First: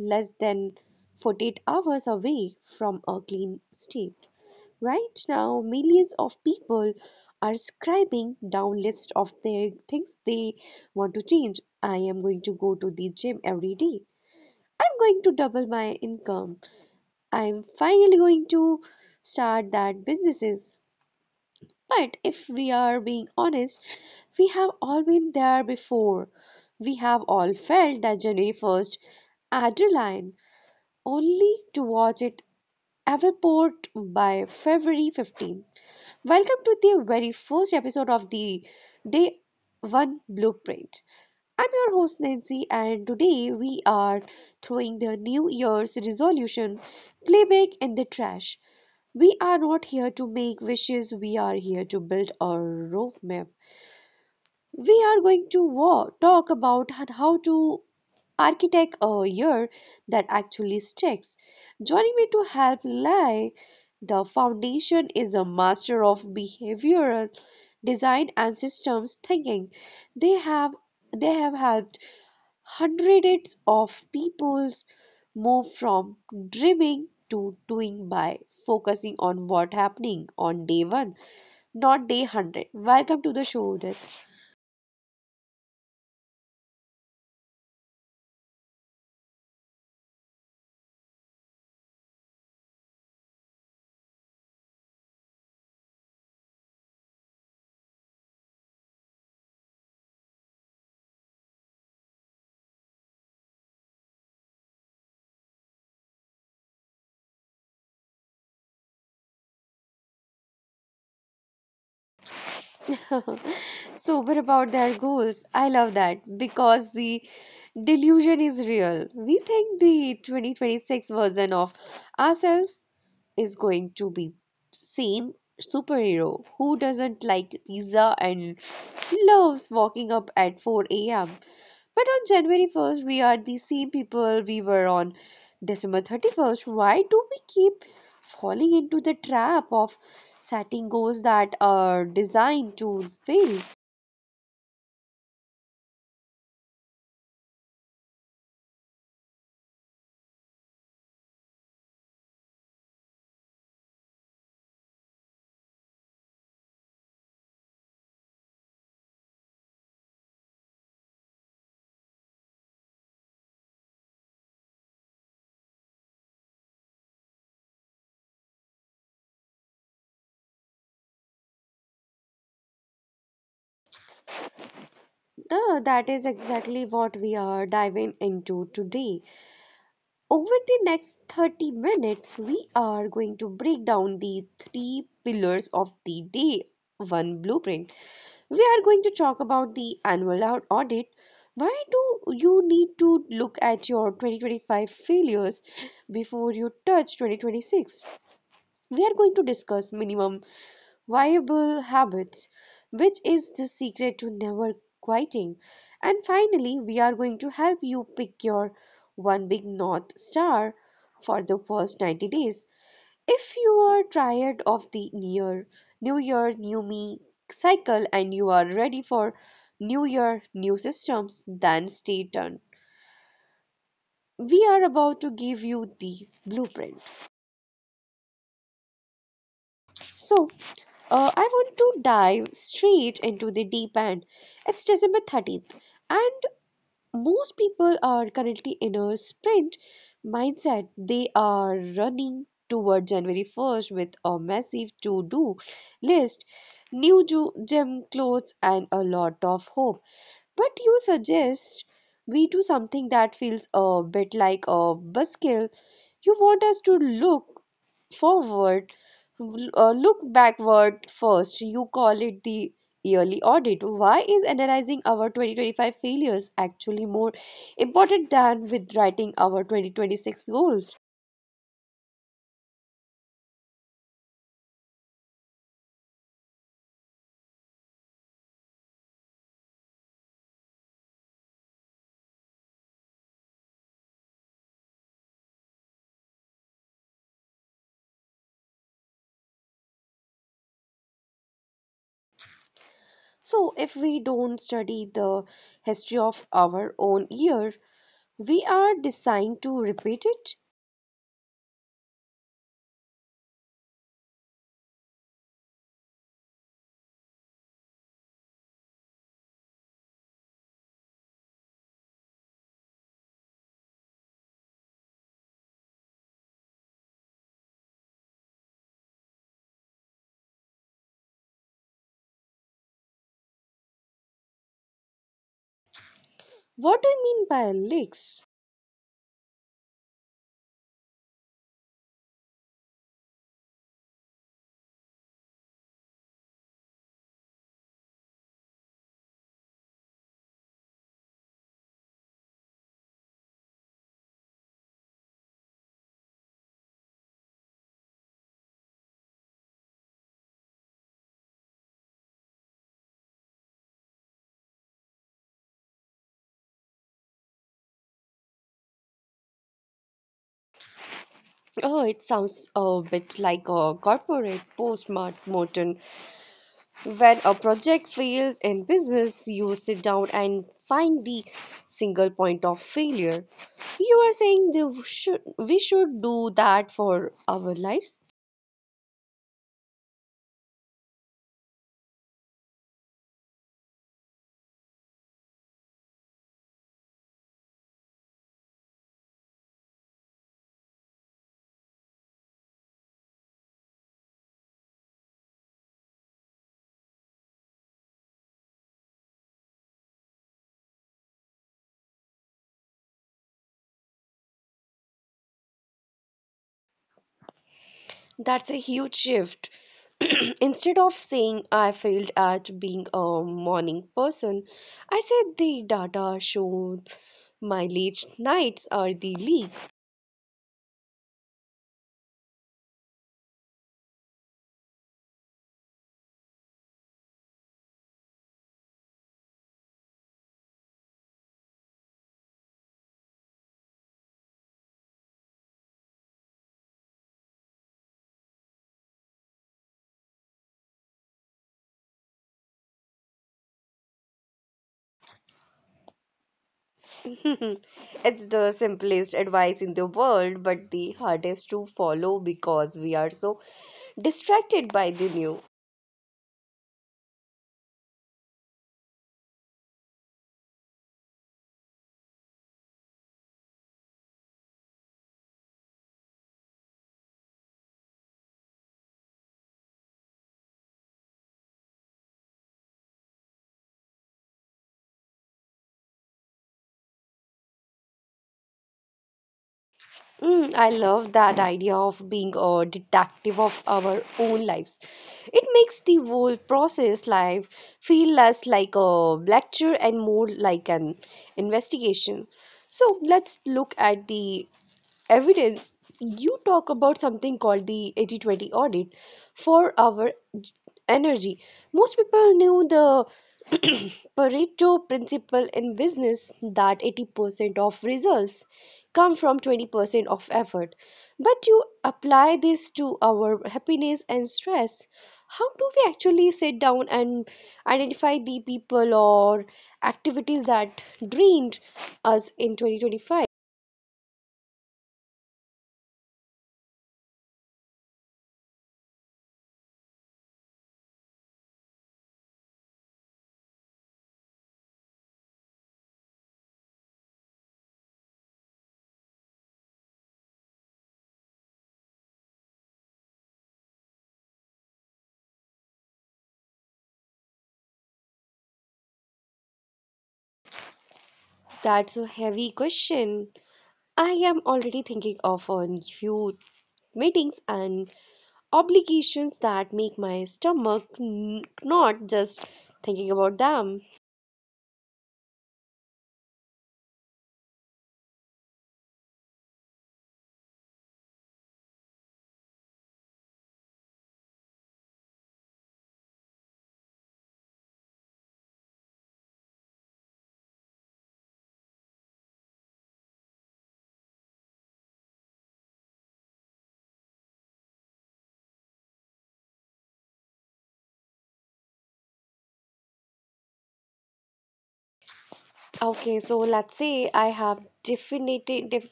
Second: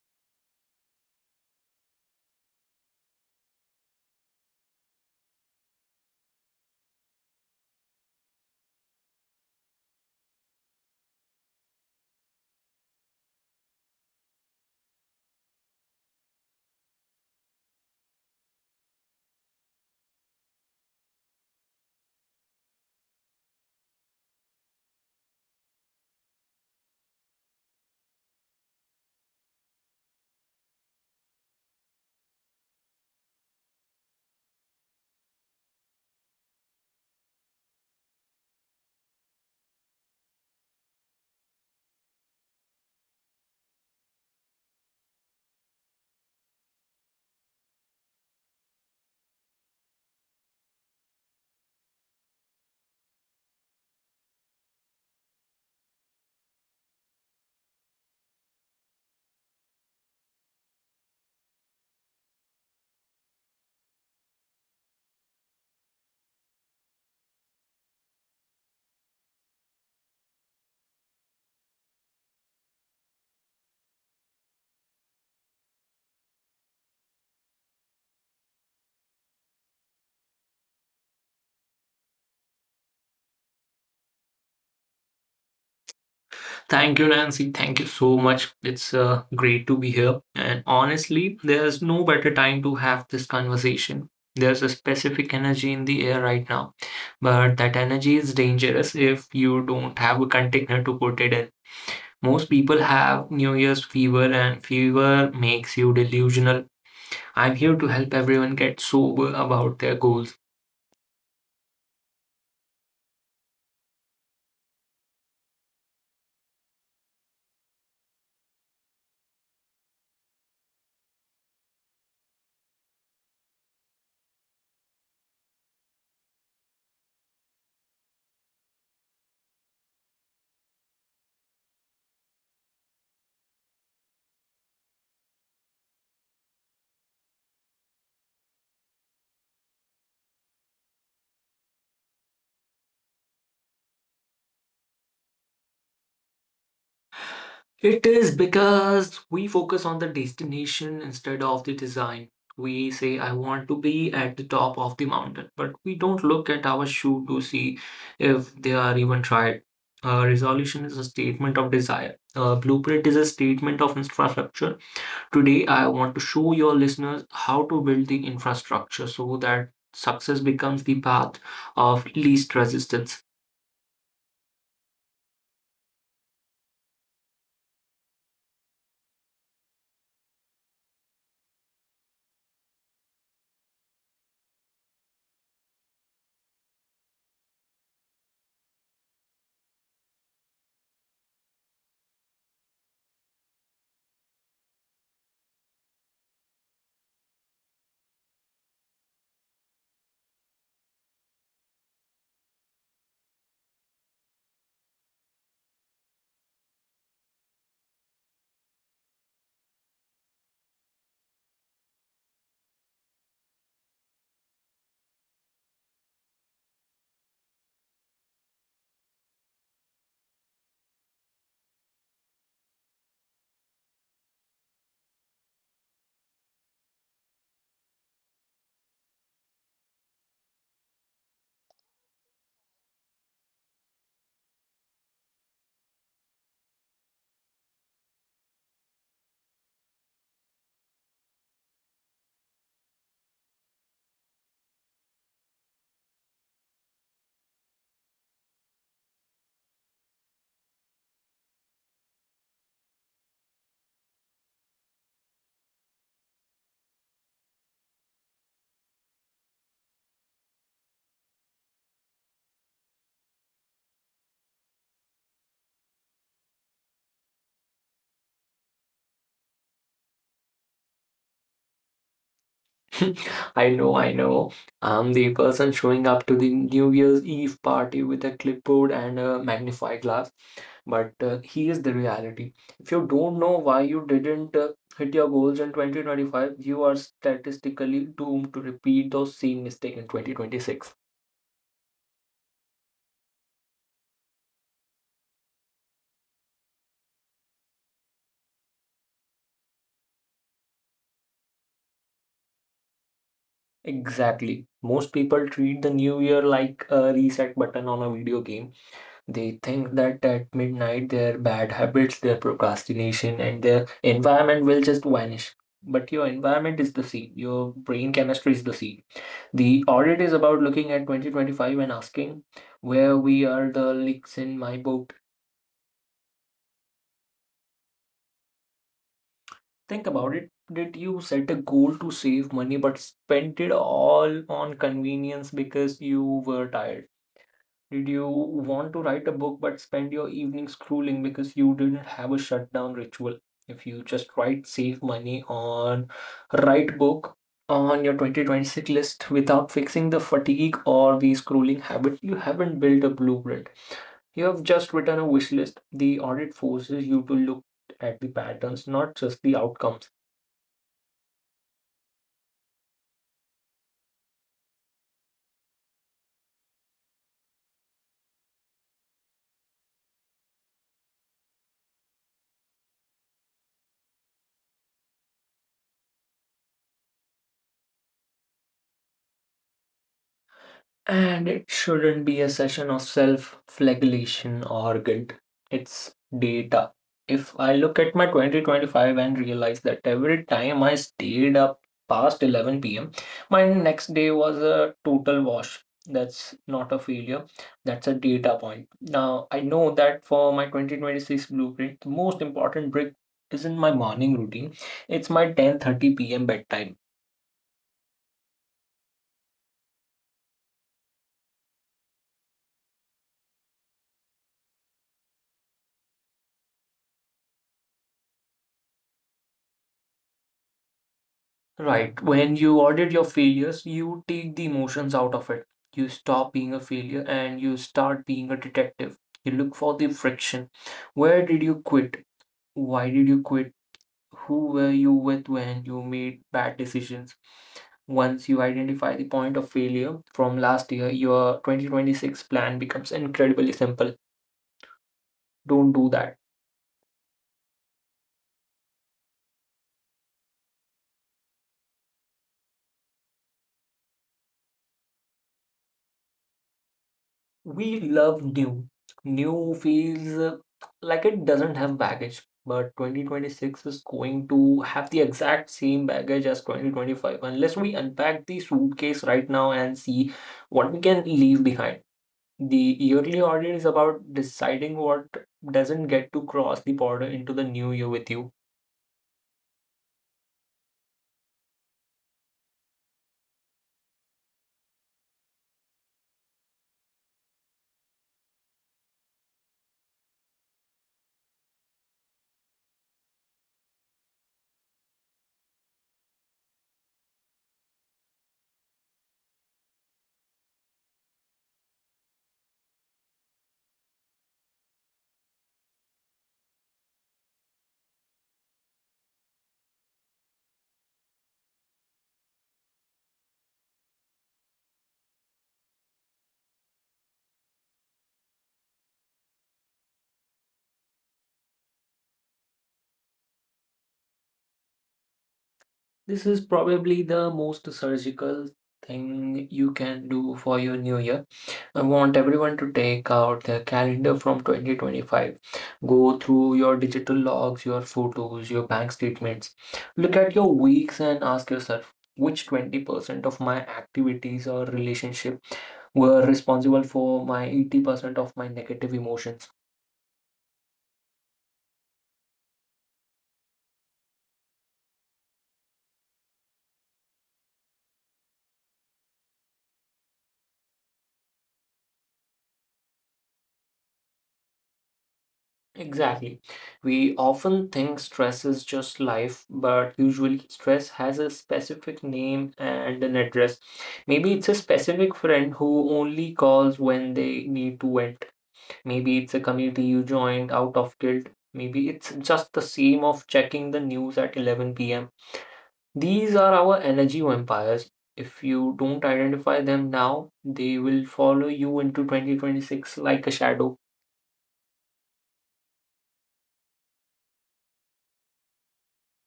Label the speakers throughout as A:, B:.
A: less than 48 hours away from a clean state. Right now, millions of people are scribing down lists of their things they want to change. I am going to go to the gym every day. I'm going to double my income. I'm finally going to start that businesses. But if we are being honest, we have all been there before. We have all felt that January 1st adrenaline only to watch it evaporate by February 15th. Welcome to the very first episode of the Day 1 Blueprint. I'm your host Nancy, and today we are throwing the New Year's resolution playback in the trash. We are not here to make wishes, we are here to build a roadmap. We are going to talk about how to architect a year that actually sticks. Joining me to help Lai, the foundation is a master of behavioral design and systems thinking. They have they have helped hundreds of peoples move from dreaming to doing by focusing on what happening on day one, not day 100. Welcome to the show, Udit.
B: Thank you, Nancy. Thank you so much. It's great to be here. And honestly, there's no better time to have this conversation. There's a specific energy in the air right now, but that energy is dangerous if you don't have a container to put it in. Most people have New Year's fever, and fever makes you delusional. I'm here to help everyone get sober about their goals.
A: Sober about their goals. I love that because the delusion is real. We think the 2026 version of ourselves is going to be same superhero who doesn't like pizza and loves walking up at 4 a.m. But on January 1st, we are the same people we were on December 31st. Why do we keep falling into the trap of setting goals that are designed to fail?
B: It is because we focus on the destination instead of the design. We say, I want to be at the top of the mountain, but we don't look at our shoe to see if they are even tried. Resolution is a statement of desire. Blueprint is a statement of infrastructure. Today, I want to show your listeners how to build the infrastructure so that success becomes the path of least resistance.
A: No, that is exactly what we are diving into today. Over the next 30 minutes, we are going to break down the three pillars of the day one blueprint. We are going to talk about the annual audit. Why do you need to look at your 2025 failures before you touch 2026? We are going to discuss minimum viable habits, which is the secret to never quitting. And finally, we are going to help you pick your one big North Star for the first 90 days. If you are tired of the year, new me cycle, and you are ready for new year, new systems, then stay tuned. We are about to give you the blueprint. So, I want to dive straight into the deep end. It's December 13th, and most people are currently in a sprint mindset. They are running toward January 1st with a massive to do list, new gym clothes, and a lot of hope. But you suggest we do something that feels a bit like a buskill. You want us to look forward, look backward first. You call it the yearly audit. Why is analyzing our 2025 failures actually more important than with writing our 2026 goals?
B: I know. I'm the person showing up to the New Year's Eve party with a clipboard and a magnify glass. But here's the reality. If you don't know why you didn't hit your goals in 2025, you are statistically doomed to repeat those same mistakes in 2026.
A: So, if we don't study the history of our own year, we are designed to repeat it.
B: Exactly. Most people treat the new year like a reset button on a video game. They think that at midnight their bad habits, their procrastination, and their environment will just vanish. But your environment is the seed, your brain chemistry is the seed. The audit is about looking at 2025 and asking where we are the leaks in my boat.
A: What do you mean by leaks?
B: Think about it. Did you set a goal to save money but spent it all on convenience because you were tired? Did you want to write a book but spend your evening scrolling because you didn't have a shutdown ritual? If you just write save money on write book on your 2026 list without fixing the fatigue or the scrolling habit, you haven't built a blueprint. You have just written a wish list. The audit forces you to look at the patterns, not just the outcomes.
A: Oh, it sounds a bit like a corporate post-mortem. When a project fails in business, you sit down and find the single point of failure. You are saying they should, we should do that for our lives?
B: And it shouldn't be a session of self flagellation or guilt. It's data. If I look at my 2025 and realize that every time I stayed up past 11 p.m., my next day was a total wash. That's not a failure, that's a data point. Now, I know that for my 2026 blueprint, the most important brick isn't my morning routine, it's my 10:30 p.m. bedtime.
A: That's a huge shift. Instead of saying I failed at being a morning person, I said the data showed my late nights are the leak.
B: Right. When you audit your failures, you take the emotions out of it. You stop being a failure and you start being a detective. You look for the friction. Where did you quit? Why did you quit? Who were you with when you made bad decisions? Once you identify the point of failure from last year, your 2026 plan becomes incredibly simple. Don't do that.
A: It's the simplest advice in the world, but the hardest to follow because we are so distracted by the new.
B: We love new. New feels like it doesn't have baggage, but 2026 is going to have the exact same baggage as 2025 unless we unpack the suitcase right now and see what we can leave behind. The yearly audit is about deciding what doesn't get to cross the border into the new year with you.
A: Mm, I love that idea of being a detective of our own lives. It makes the whole process life feel less like a lecture and more like an investigation. So let's look at the evidence, you talk about something called the 80/20 audit for our j- energy. Most people knew the Pareto principle in business that 80% of results come from 20% of effort. But you apply this to our happiness and stress. How do we actually sit down and identify the people or activities that drained us in 2025?
B: This is probably the most surgical thing you can do for your new year. I want everyone to take out their calendar from 2025. Go through your digital logs, your photos, your bank statements. Look at your weeks and ask yourself which 20% of my activities or relationship were responsible for my 80% of my negative emotions.
A: That's a heavy question. I am already thinking of a few meetings and obligations that make my stomach not just thinking about them.
B: Exactly. We often think stress is just life, but usually stress has a specific name and an address. Maybe it's a specific friend who only calls when they need to vent. Maybe it's a community you joined out of guilt. Maybe it's just the same of checking the news at 11 p.m. These are our energy vampires. If you don't identify them now, they will follow you into 2026 like a shadow.
A: Okay, so let's say I have definitive def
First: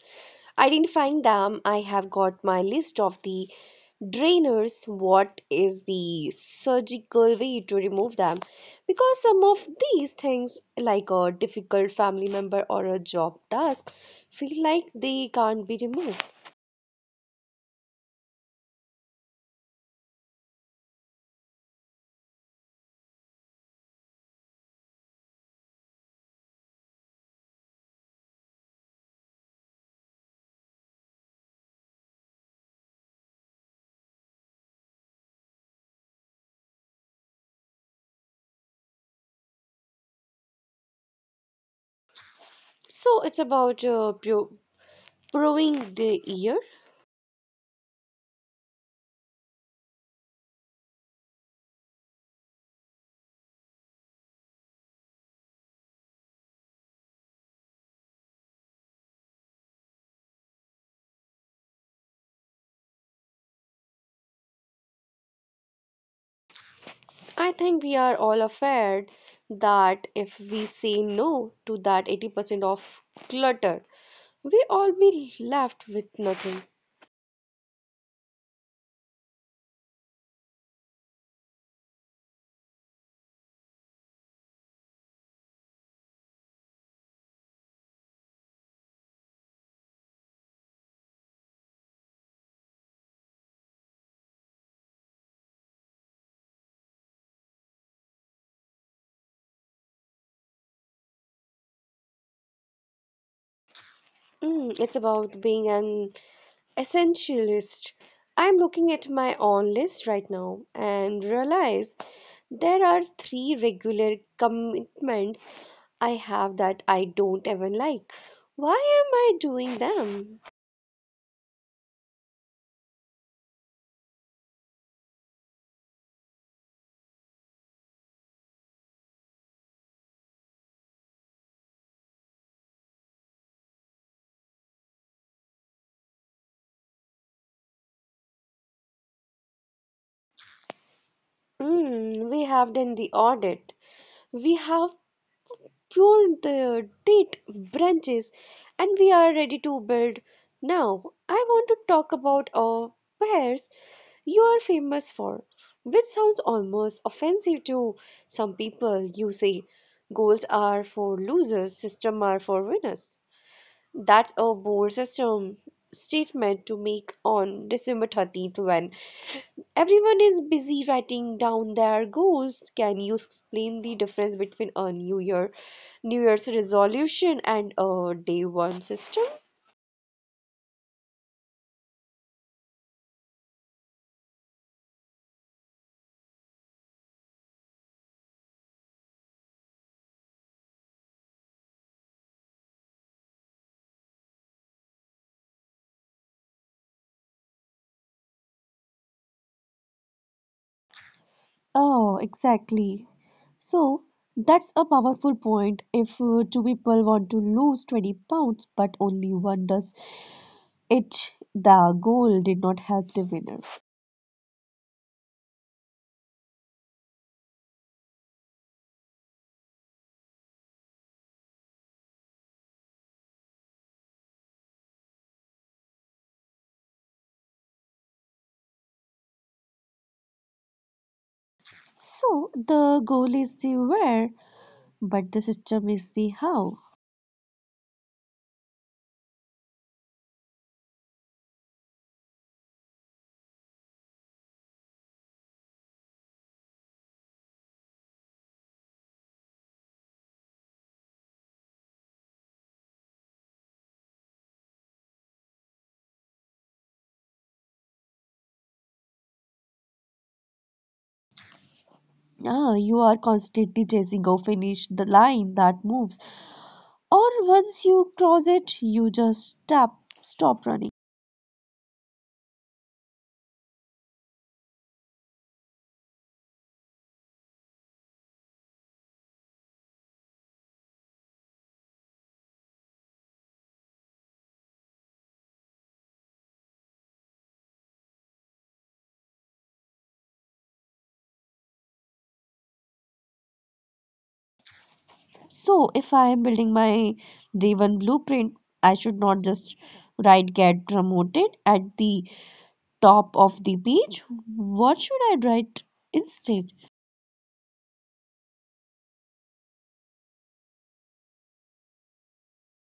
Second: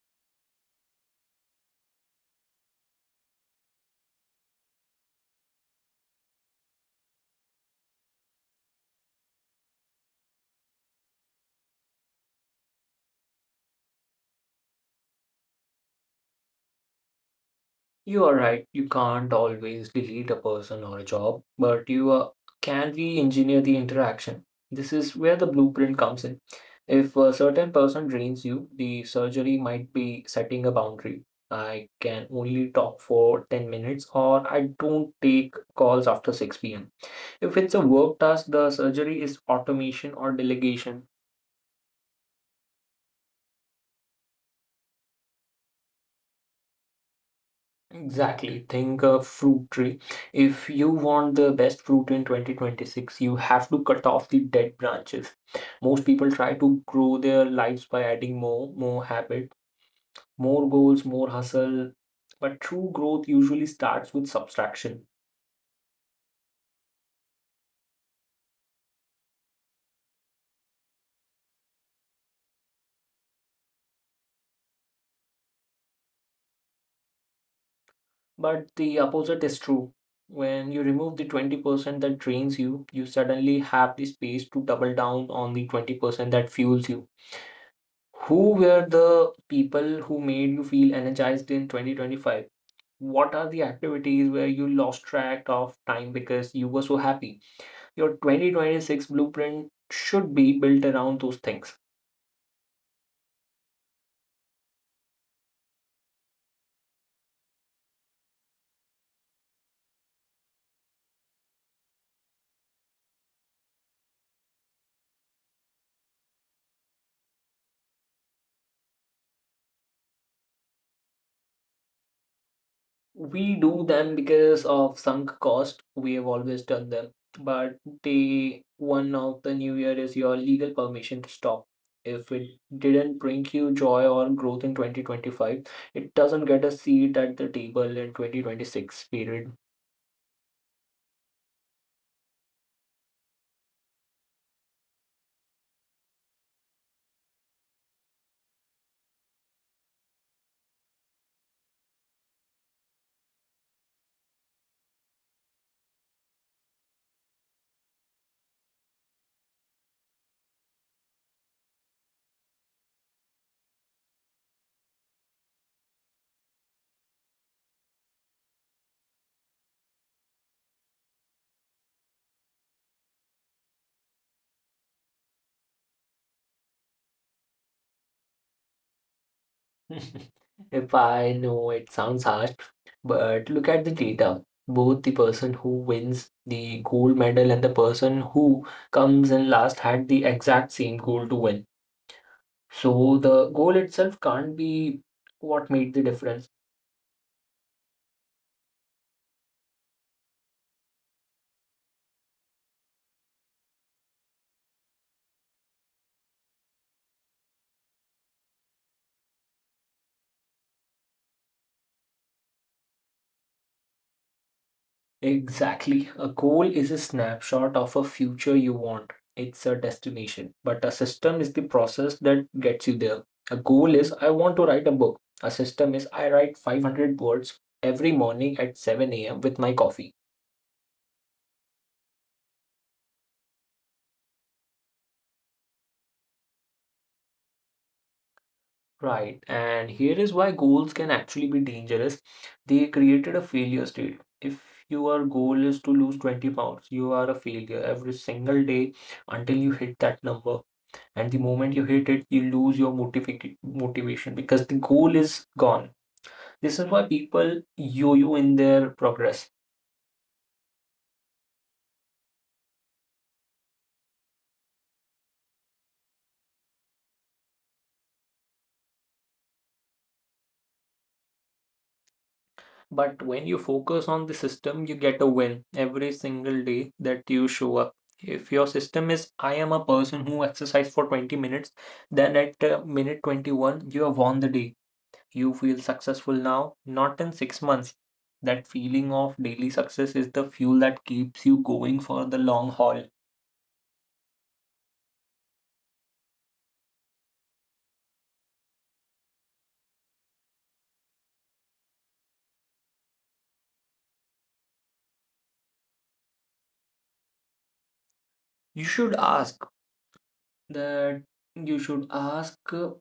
A: identifying them. I have got my list of the drainers. What is the surgical way to remove them? Because some of these things, like a difficult family member or a job task, feel like they can't be removed.
B: You are right. You can't always delete a person or a job, but you can re-engineer the interaction. This is where the blueprint comes in. If a certain person drains you, the surgery might be setting a boundary. I can only talk for 10 minutes, or I don't take calls after 6 p.m. If it's a work task, the surgery is automation or delegation.
A: So it's about proving the ear.
B: Exactly. Think a fruit tree. If you want the best fruit in 2026, you have to cut off the dead branches. Most people try to grow their lives by adding more, more habit, more goals, more hustle. But true growth usually starts with subtraction.
A: I think we are all aware that if we say no to that 80% of clutter, we all be left with nothing.
B: But the opposite is true. When you remove the 20% that drains you, you suddenly have the space to double down on the 20% that fuels you. Who were the people who made you feel energized in 2025? What are the activities where you lost track of time because you were so happy? Your 2026 blueprint should be built around those things.
A: Mm, it's about being an essentialist. I'm looking at my own list right now and realize there are three regular commitments I have that I don't even like. Why am I doing them?
B: We do them because of sunk cost. We have always done them. But day one of the new year is your legal permission to stop. If it didn't bring you joy or growth in 2025, it doesn't get a seat at the table in 2026, period.
A: Mm, we have done the audit. We have pruned the date branches and we are ready to build. Now, I want to talk about our wares you are famous for, which sounds almost offensive to some people. You say goals are for losers, system are for winners. That's a bold system statement to make on December 13th when everyone is busy writing down their goals. Can you explain the difference between a New Year, New Year's resolution and a day one system?
B: If I know it sounds harsh, but look at the data. Both the person who wins the gold medal and the person who comes in last had the exact same goal to win. So the goal itself can't be what made the difference.
A: Oh, exactly. So that's a powerful point. If two people want to lose 20 pounds but only one does it, the goal did not help the winner.
B: Exactly. A goal is a snapshot of a future you want. It's a destination. But a system is the process that gets you there. A goal is I want to write a book. A system is I write 500 words every morning at 7 a.m. with my coffee.
A: So the goal is the where, but the system is the how.
B: Right, and here is why goals can actually be dangerous. They created a failure state. If your goal is to lose 20 pounds, you are a failure every single day until you hit that number. And the moment you hit it, you lose your motivation because the goal is gone. This is why people yo yo in their progress.
A: Ah, you are constantly chasing or finish the line that moves, or once you cross it, you just tap, stop running.
B: But when you focus on the system, you get a win every single day that you show up. If your system is, I am a person who exercise for 20 minutes, then at minute 21, you have won the day. You feel successful now, not in 6 months. That feeling of daily success is the fuel that keeps you going for the long haul.
A: So, if I am building my day one blueprint, I should not just write get promoted at the top of the page. What should I write instead?
B: You should ask That you should ask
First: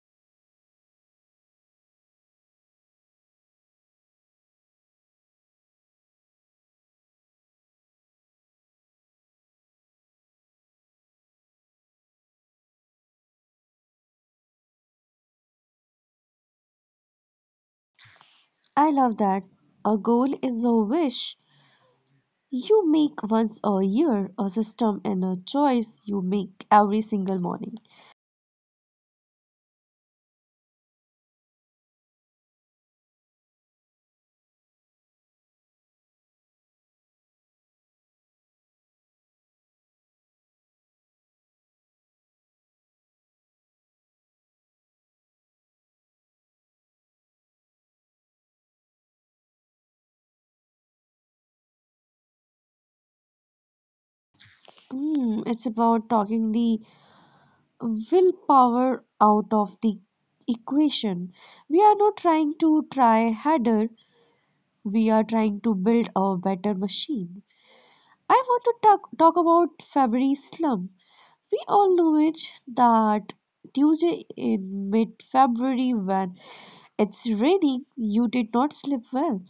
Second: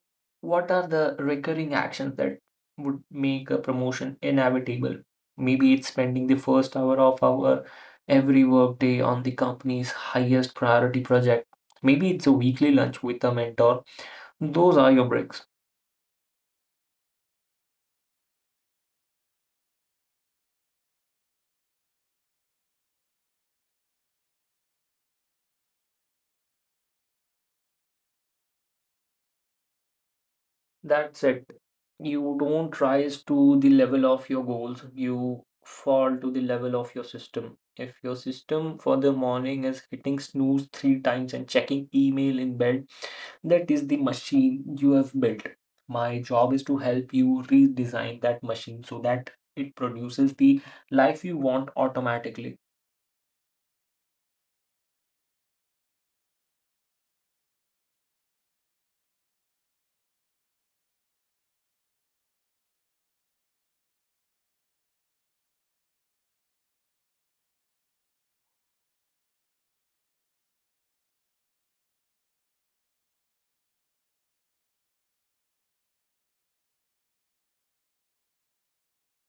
B: What are the recurring actions that would make a promotion inevitable? Maybe it's spending the first hour of our every workday on the company's highest priority project. Maybe it's a weekly lunch with a mentor. Those are your breaks.
A: I love that. A goal is a wish you make once a year, a system and a choice you make every single morning.
B: That's it. You don't rise to the level of your goals, you fall to the level of your system. If your system for the morning is hitting snooze three times and checking email in bed, that is the machine you have built. My job is to help you redesign that machine so that it produces the life you want automatically.
A: Hmm, it's about talking the willpower out of the equation. We are not trying to try harder, we are trying to build a better machine. I want to talk about February slump. We all know it that Tuesday in mid February when it's raining, you did not sleep well.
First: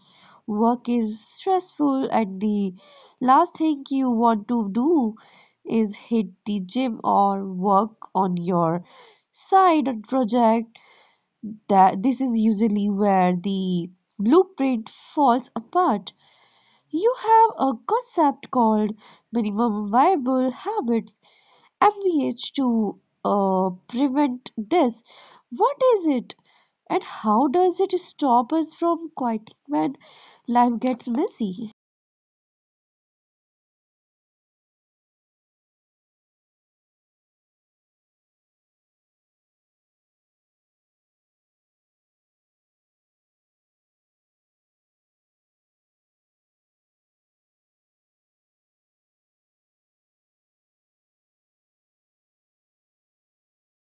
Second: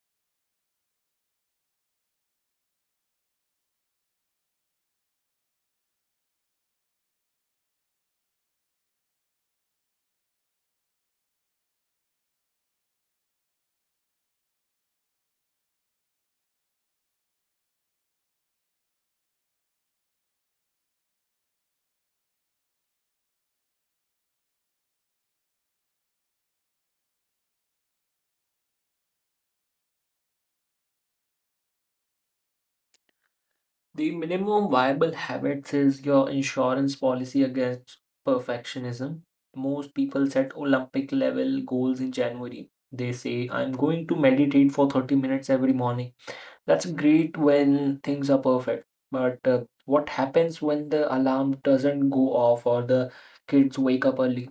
A: Work is stressful, and the last thing you want to do is hit the gym or work on your side project. That this is usually where the blueprint falls apart. You have a concept called minimum viable habits MVH to prevent this. What is it and how does it stop us from quitting when life gets messy?
B: The minimum viable habits is your insurance policy against perfectionism. Most people set Olympic level goals in January. They say, I'm going to meditate for 30 minutes every morning. That's great when things are perfect. But what happens when the alarm doesn't go off or the kids wake up early?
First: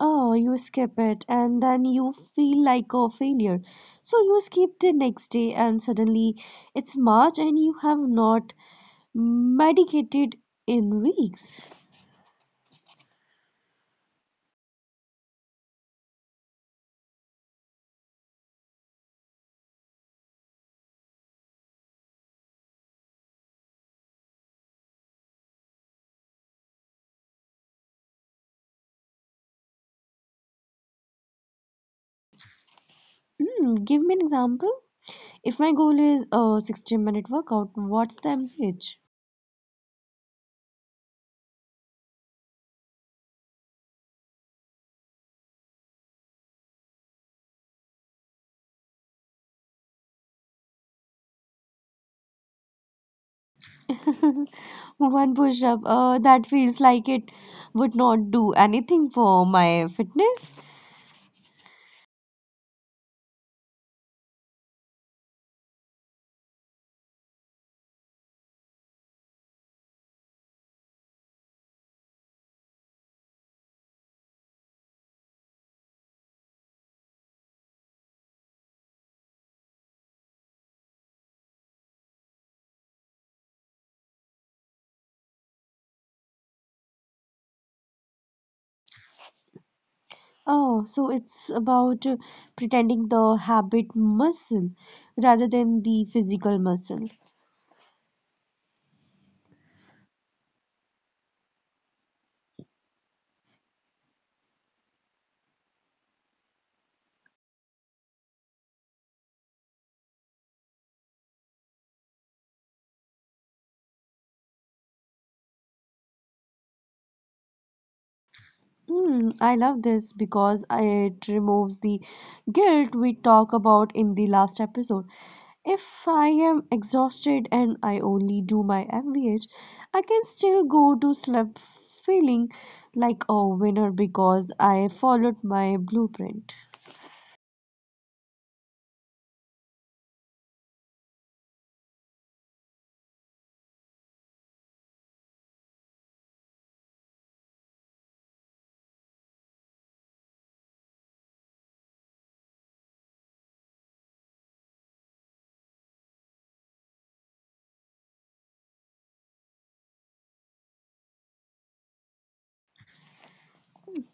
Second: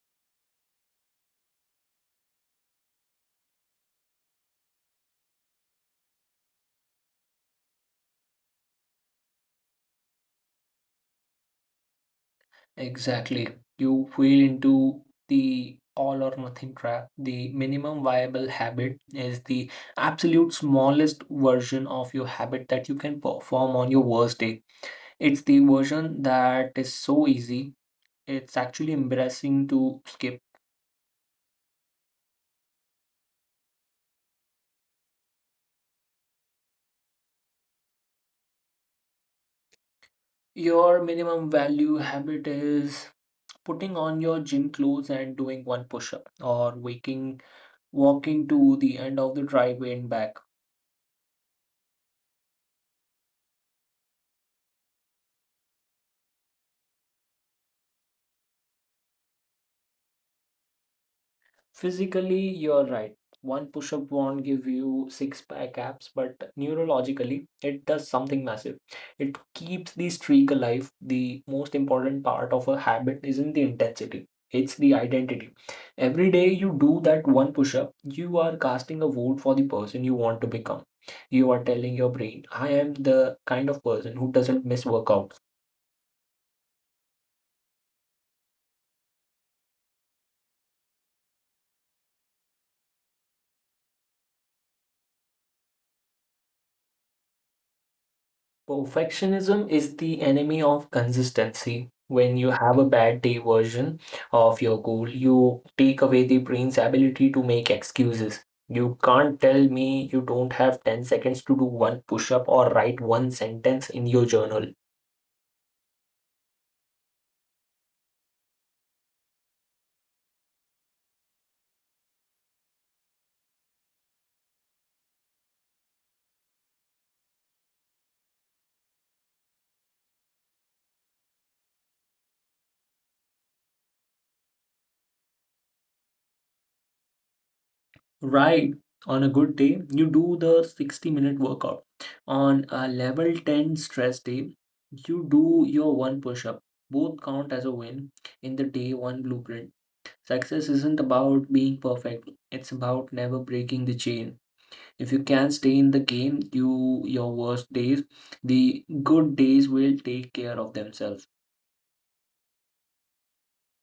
A: Oh, you skip it and then you feel like a failure. So you skip the next day and suddenly it's March and you have not medicated in weeks.
B: Exactly. You feel into the all or nothing trap. The minimum viable habit is the absolute smallest version of your habit that you can perform on your worst day. It's the version that is so easy, it's actually embarrassing to skip.
A: Hmm, give me an example. If my goal is a 60-minute workout, what's the MVH?
B: Your minimum value habit is putting on your gym clothes and doing one push up, or walking to the end of the driveway and back.
A: One push up. That feels like it would not do anything for my fitness.
B: Physically, you're right. One push up won't give you six pack abs, but neurologically, it does something massive. It keeps the streak alive. The most important part of a habit isn't the intensity, it's the identity. Every day you do that one push up, you are casting a vote for the person you want to become. You are telling your brain, I am the kind of person who doesn't miss workouts.
A: Oh, so it's about pretending the habit muscle rather than the physical muscle.
B: Perfectionism is the enemy of consistency. When you have a bad day version of your goal, you take away the brain's ability to make excuses. You can't tell me you don't have 10 seconds to do one push up or write one sentence in your journal.
A: Hmm, I love this because it removes the guilt we talked about in the last episode. If I am exhausted and I only do my MVH, I can still go to sleep feeling like a winner because I followed my blueprint.
B: Right. On a good day, you do the 60-minute workout. On a level 10 stress day, you do your one push up. Both count as a win in the day one blueprint. Success isn't about being perfect. It's about never breaking the chain. If you can stay in the game, you your worst days, the good days will take care of themselves.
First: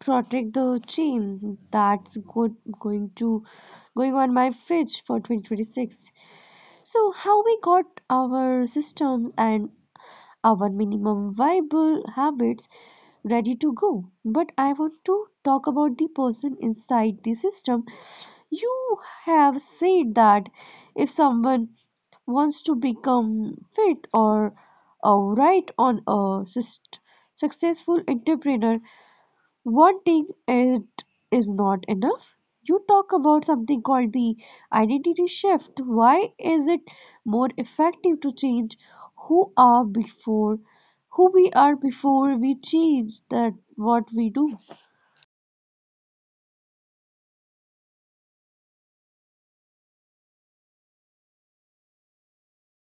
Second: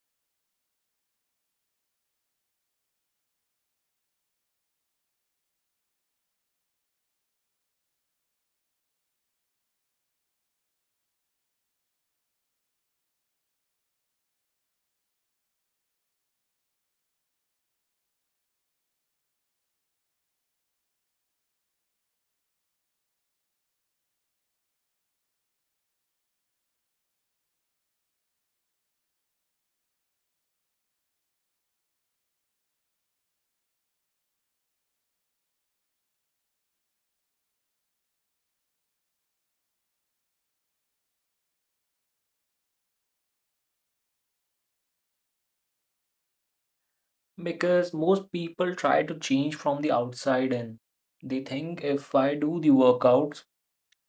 A: Protect the chain that's good going to going on my fridge for 2026. So how we got our systems and our minimum viable habits ready to go. But I want to talk about the person inside the system. You have said that if someone wants to become fit or uh, right on a successful entrepreneur one thing it is not enough. You talk about something called the identity shift. Why is it more effective to change who are before who we are before we change that what we do?
B: Because most people try to change from the outside in. They think if I do the workouts,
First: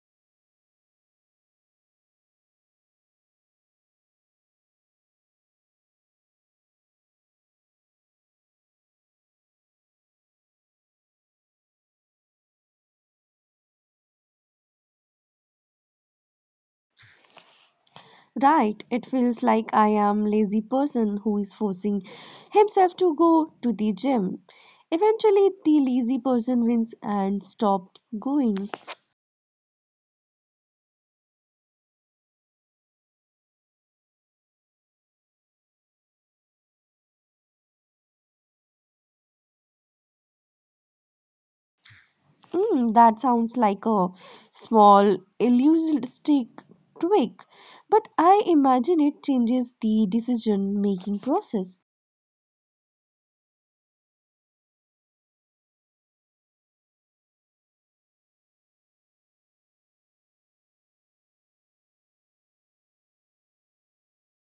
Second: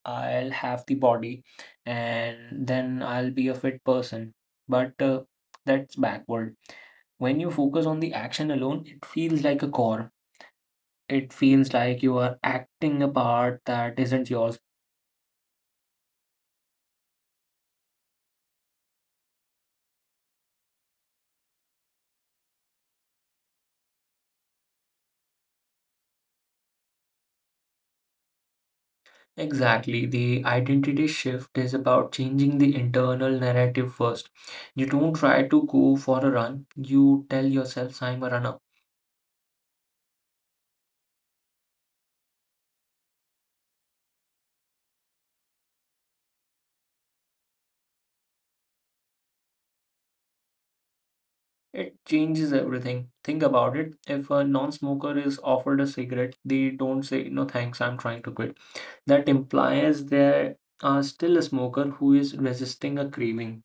B: I'll have the body and then I'll be a fit person. But That's backward. When you focus on the action alone, it feels like a chore. It feels like you are acting a part that isn't yours.
A: Right, it feels like I am lazy person who is forcing himself to go to the gym. Eventually the lazy person wins and stop going.
B: Exactly. The identity shift is about changing the internal narrative first. You don't try to go for a run, you tell yourself, I'm a runner.
A: Mm, that sounds like a small elusive tweak, but I imagine it changes the decision making process.
B: It changes everything. Think about it. If a non smoker is offered a cigarette, they don't say, no thanks, I'm trying to quit. That implies they are still a smoker who is resisting a craving.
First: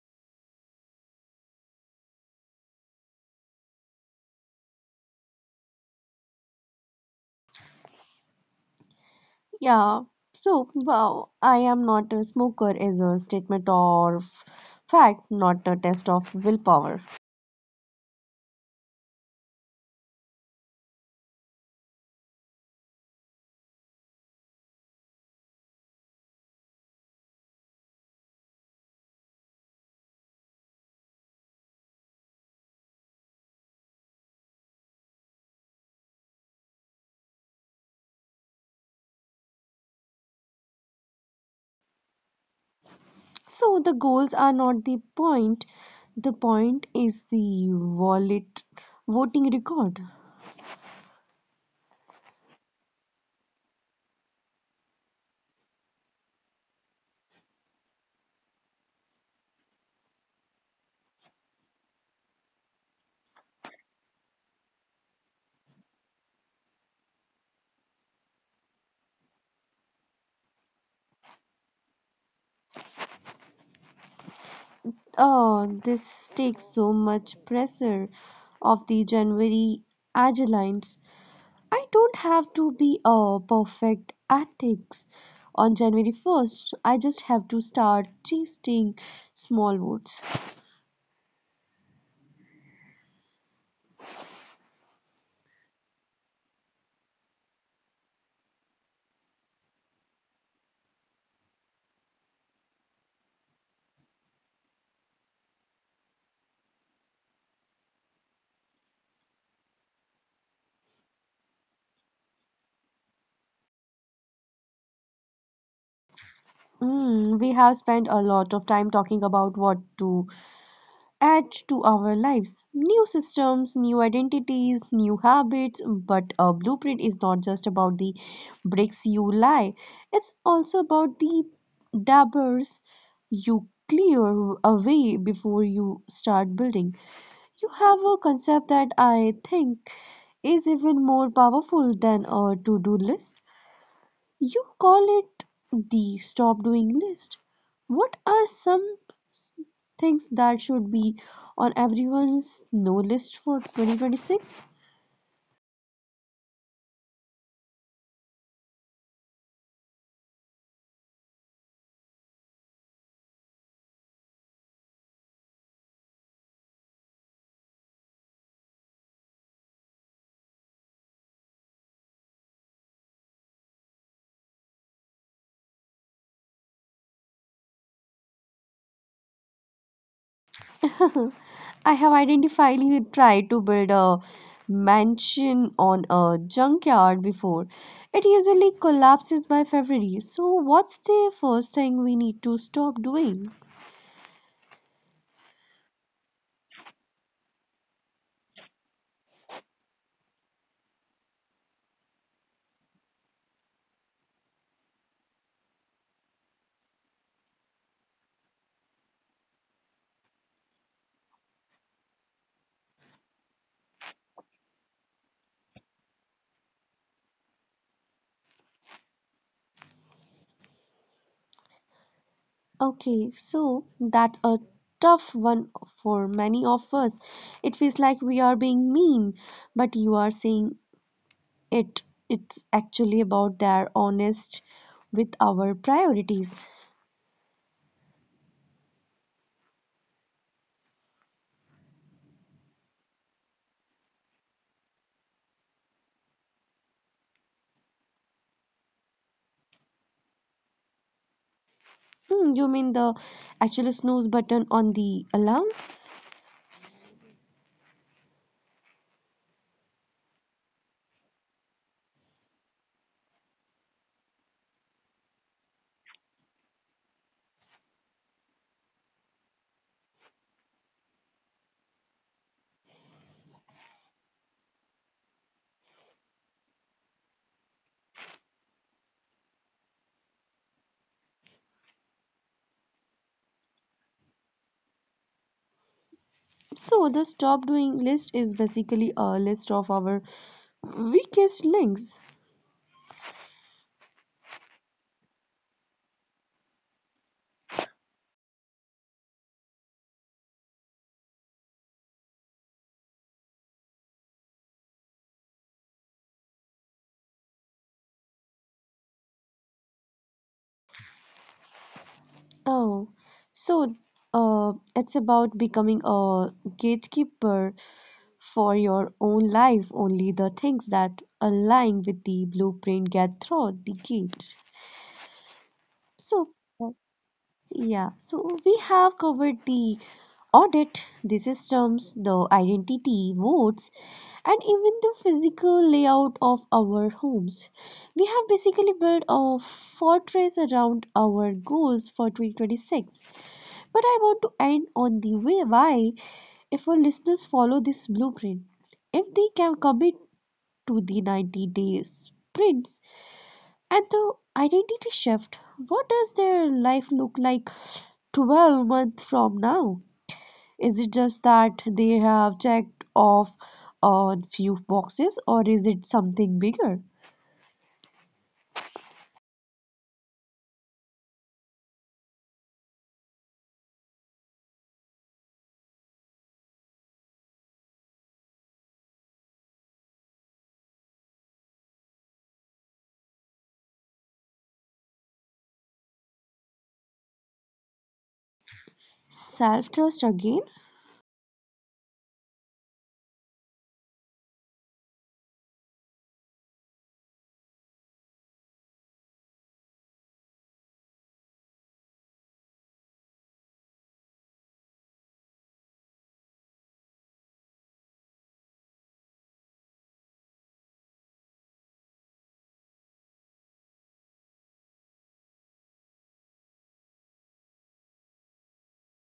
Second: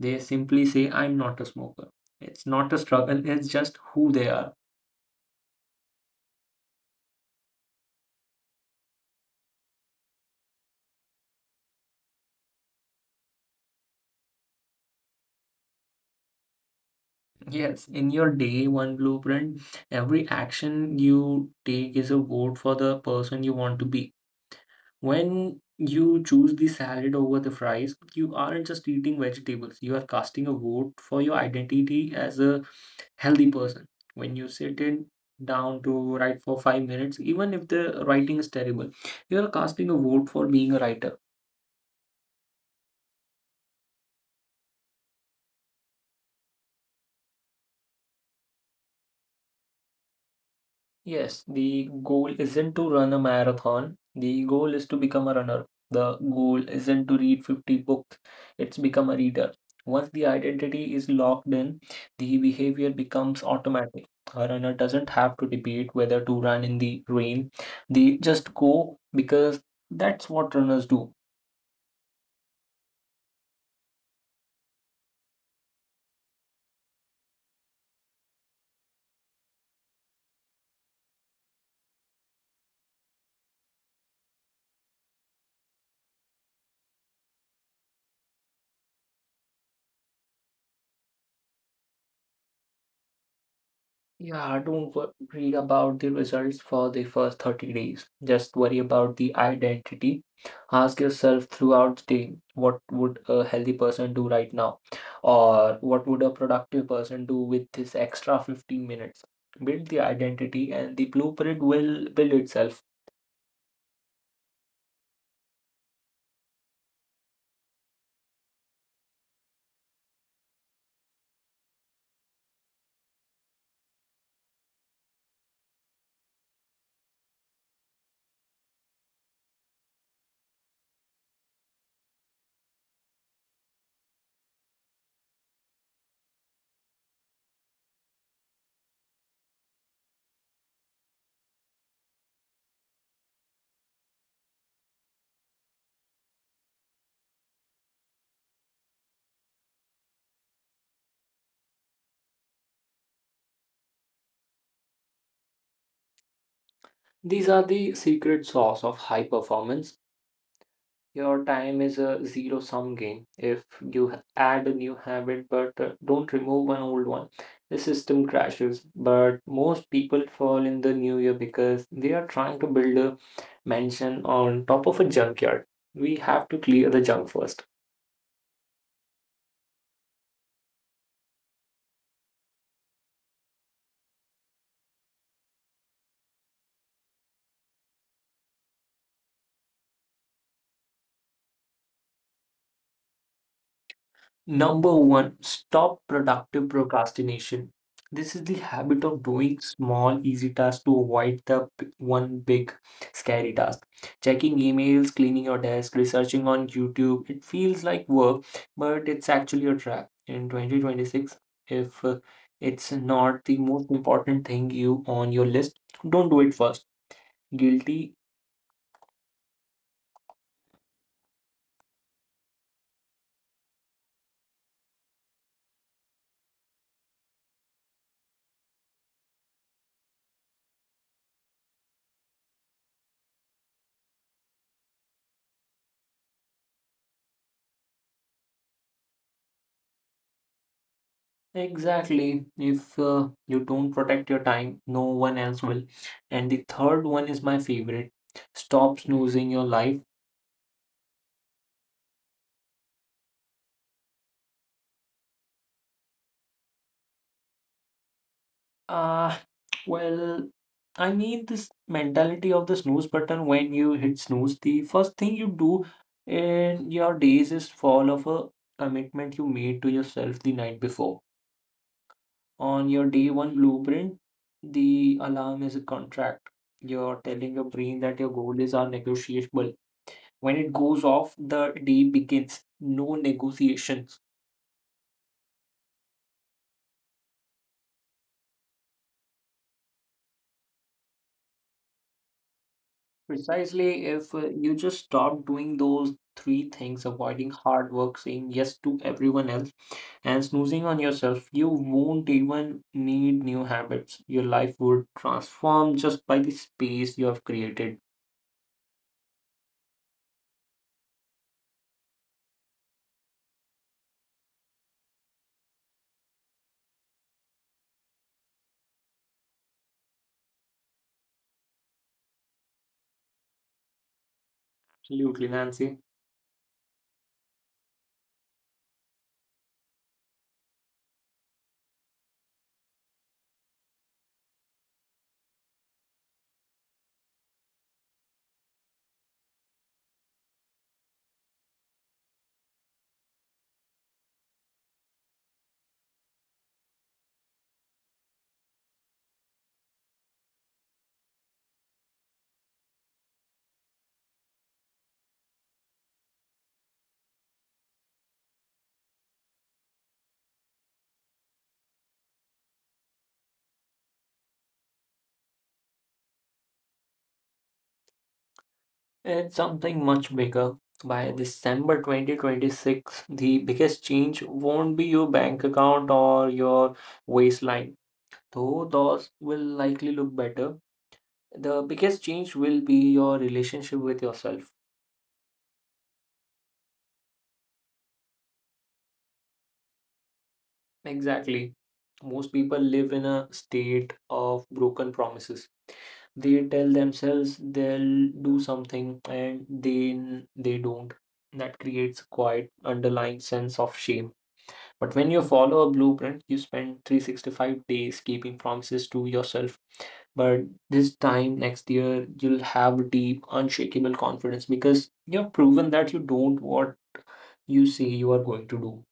B: They simply say, I'm not a smoker. It's not a struggle, it's just who they are.
A: Yeah, so wow, I am not a smoker is a statement of fact, not a test of willpower.
B: Yes, in your day one blueprint, every action you take is a vote for the person you want to be. When you choose the salad over the fries, you aren't just eating vegetables, you are casting a vote for your identity as a healthy person. When you sit in down to write for 5 minutes, even if the writing is terrible, you are casting a vote for being a writer.
A: So the goals are not the point, the point is the wallet voting record.
B: Yes, the goal isn't to run a marathon. The goal is to become a runner. The goal isn't to read 50 books. It's become a reader. Once the identity is locked in, the behavior becomes automatic. A runner doesn't have to debate whether to run in the rain. They just go because that's what runners do.
A: Oh, this takes so much pressure off the January Agilines. I don't have to be a perfect athlete on January 1st. I just have to start chasing small votes.
B: Yeah, don't wo- worry about the results for the first 30 days. Just worry about the identity. Ask yourself throughout the day, what would a healthy person do right now? Or what would a productive person do with this extra 15 minutes? Build the identity and the blueprint will build itself.
A: Mm, we have spent a lot of time talking about what to add to our lives. New systems, new identities, new habits, but a blueprint is not just about the bricks you lie, it's also about the dabbers you clear away before you start building. You have a concept that I think is even more powerful than a to do list you call it the stop doing list. What are some s- things that should be on everyone's no list for 2026?
B: These are the secret sauce of high performance. Your time is a zero sum game. If you h- add a new habit but don't remove an old one, the system crashes. But most people fall in the new year because they are trying to build a mansion on top of a junkyard. We have to clear the junk first.
A: I have identifiably tried to build a mansion on a junkyard before. It usually collapses by February. So, what's the first thing we need to stop doing?
B: Number one, stop productive procrastination. This is the habit of doing small, easy tasks to avoid one big, scary task. Checking emails, cleaning your desk, researching on YouTube. It feels like work, but it's actually a trap. In 2026, if it's not the most important thing you on your list, don't do it first. Guilty.
A: Okay, so that's a tough one for many of us. It feels like we are being mean, but you are saying it. It's actually about their honest with our priorities.
B: Exactly. If you don't protect your time, no one else will. And the third one is my favorite. Stop snoozing your life.
A: Hmm, you mean the actual snooze button on the alarm?
B: Ah, well, I mean this mentality of the snooze button. When you hit snooze, the first thing you do in your days is fall of a commitment you made to yourself the night before. On your day one blueprint, the alarm is a contract. You're telling your brain that your goal is are negotiable. When it goes off, the day begins. No negotiations.
A: So the stop doing list is basically a list of our weakest links.
B: Precisely. If you just stop doing those three things, avoiding hard work, saying yes to everyone else, and snoozing on yourself, you won't even need new habits. Your life would transform just by the space you have created.
A: Oh, so it's about becoming a gatekeeper for your own life. Only the things that align with the blueprint get through the gate.
B: Absolutely, Nancy.
A: So, uh, yeah, so we have covered the audit, the systems, the identity, votes, and even the physical layout of our homes. We have basically built a fortress around our goals for 2026. But I want to end on the way why, if our listeners follow this blueprint, if they can commit to the 90 days sprints and the identity shift, what does their life look like 12 months from now? Is it just that they have checked off on few boxes or is it something bigger?
B: It's something much bigger. By December 2026, the biggest change won't be your bank account or your waistline. Though those will likely look better, the biggest change will be your relationship with yourself.
A: Self trust again?
B: Exactly. Most people live in a state of broken promises. They tell themselves they'll do something and then they don't. That creates a quiet underlying sense of shame. But when you follow a blueprint, you spend 365 days keeping promises to yourself. But this time next year you'll have deep unshakable confidence because you have proven that you don't what you say you are going to do.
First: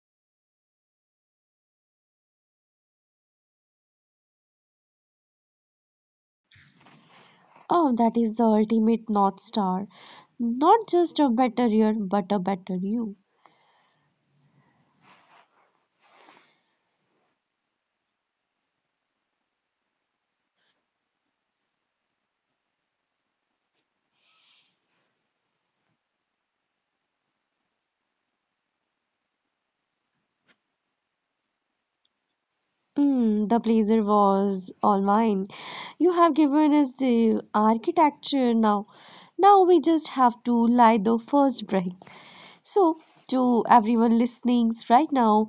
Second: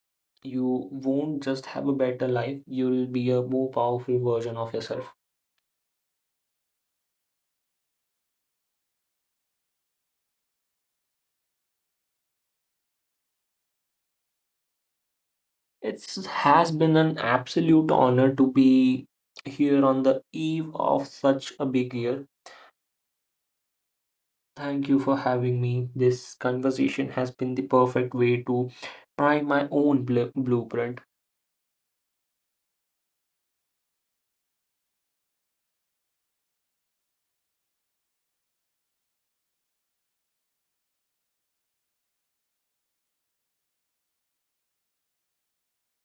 B: You won't just have a better life, you'll be a more powerful version of yourself.
A: Oh, that is the ultimate North Star. Not just a better year, but a better you.
B: It has been an absolute honor to be here on the eve of such a big year. Thank you for having me. This conversation has been the perfect way to try my own bl- blueprint.
A: Mm, the pleasure was all mine. You have given us the architecture now. Now we just have to light the first brick. So, to everyone listening right now,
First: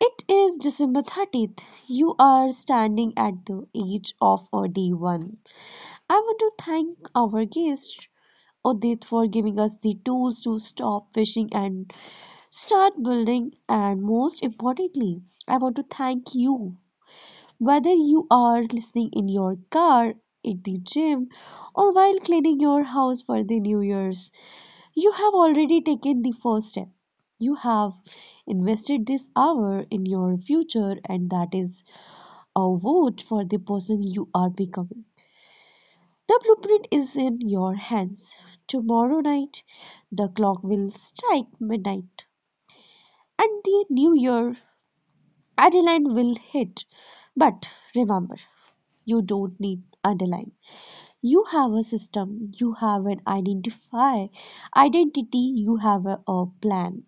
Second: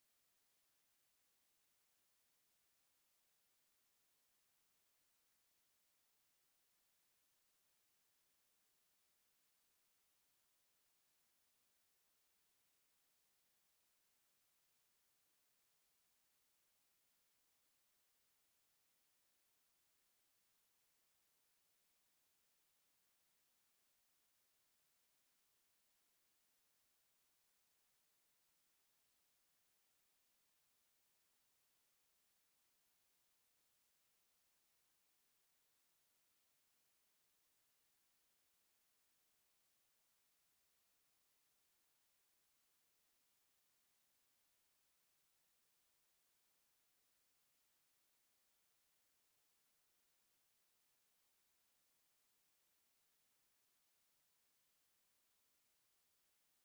A: it is December 30th. You are standing at the edge of a day one. I want to thank our guest, Odit, for giving us the tools to stop fishing and start building. And most importantly, I want to thank you. Whether you are listening in your car, at the gym, or while cleaning your house for the New Year's, you have already taken the first step. You have invested this hour in your future, and that is a vote for the person you are becoming. The blueprint is in your hands. Tomorrow night, the clock will strike midnight, and the new year, Adeline will hit. But remember, you don't need Adeline. You have a system, you have an identify identity, you have a plan.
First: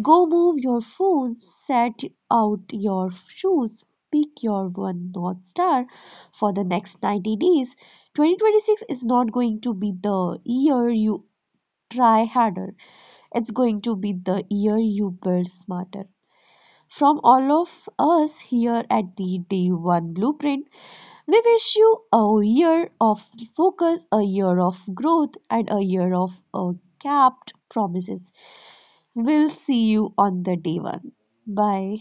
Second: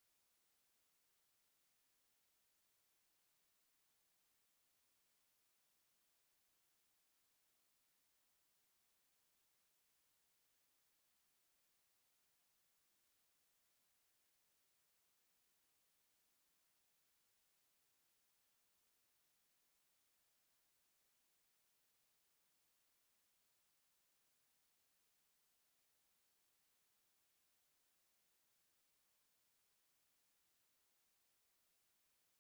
A: Go move your phone, set out your shoes, pick your one north star for the next 90 days. 2026 is not going to be the year you try harder. It's going to be the year you build smarter. From all of us here at the Day One Blueprint, we wish you a year of focus, a year of growth, and a year of capped promises. We'll see you on the day one. Bye.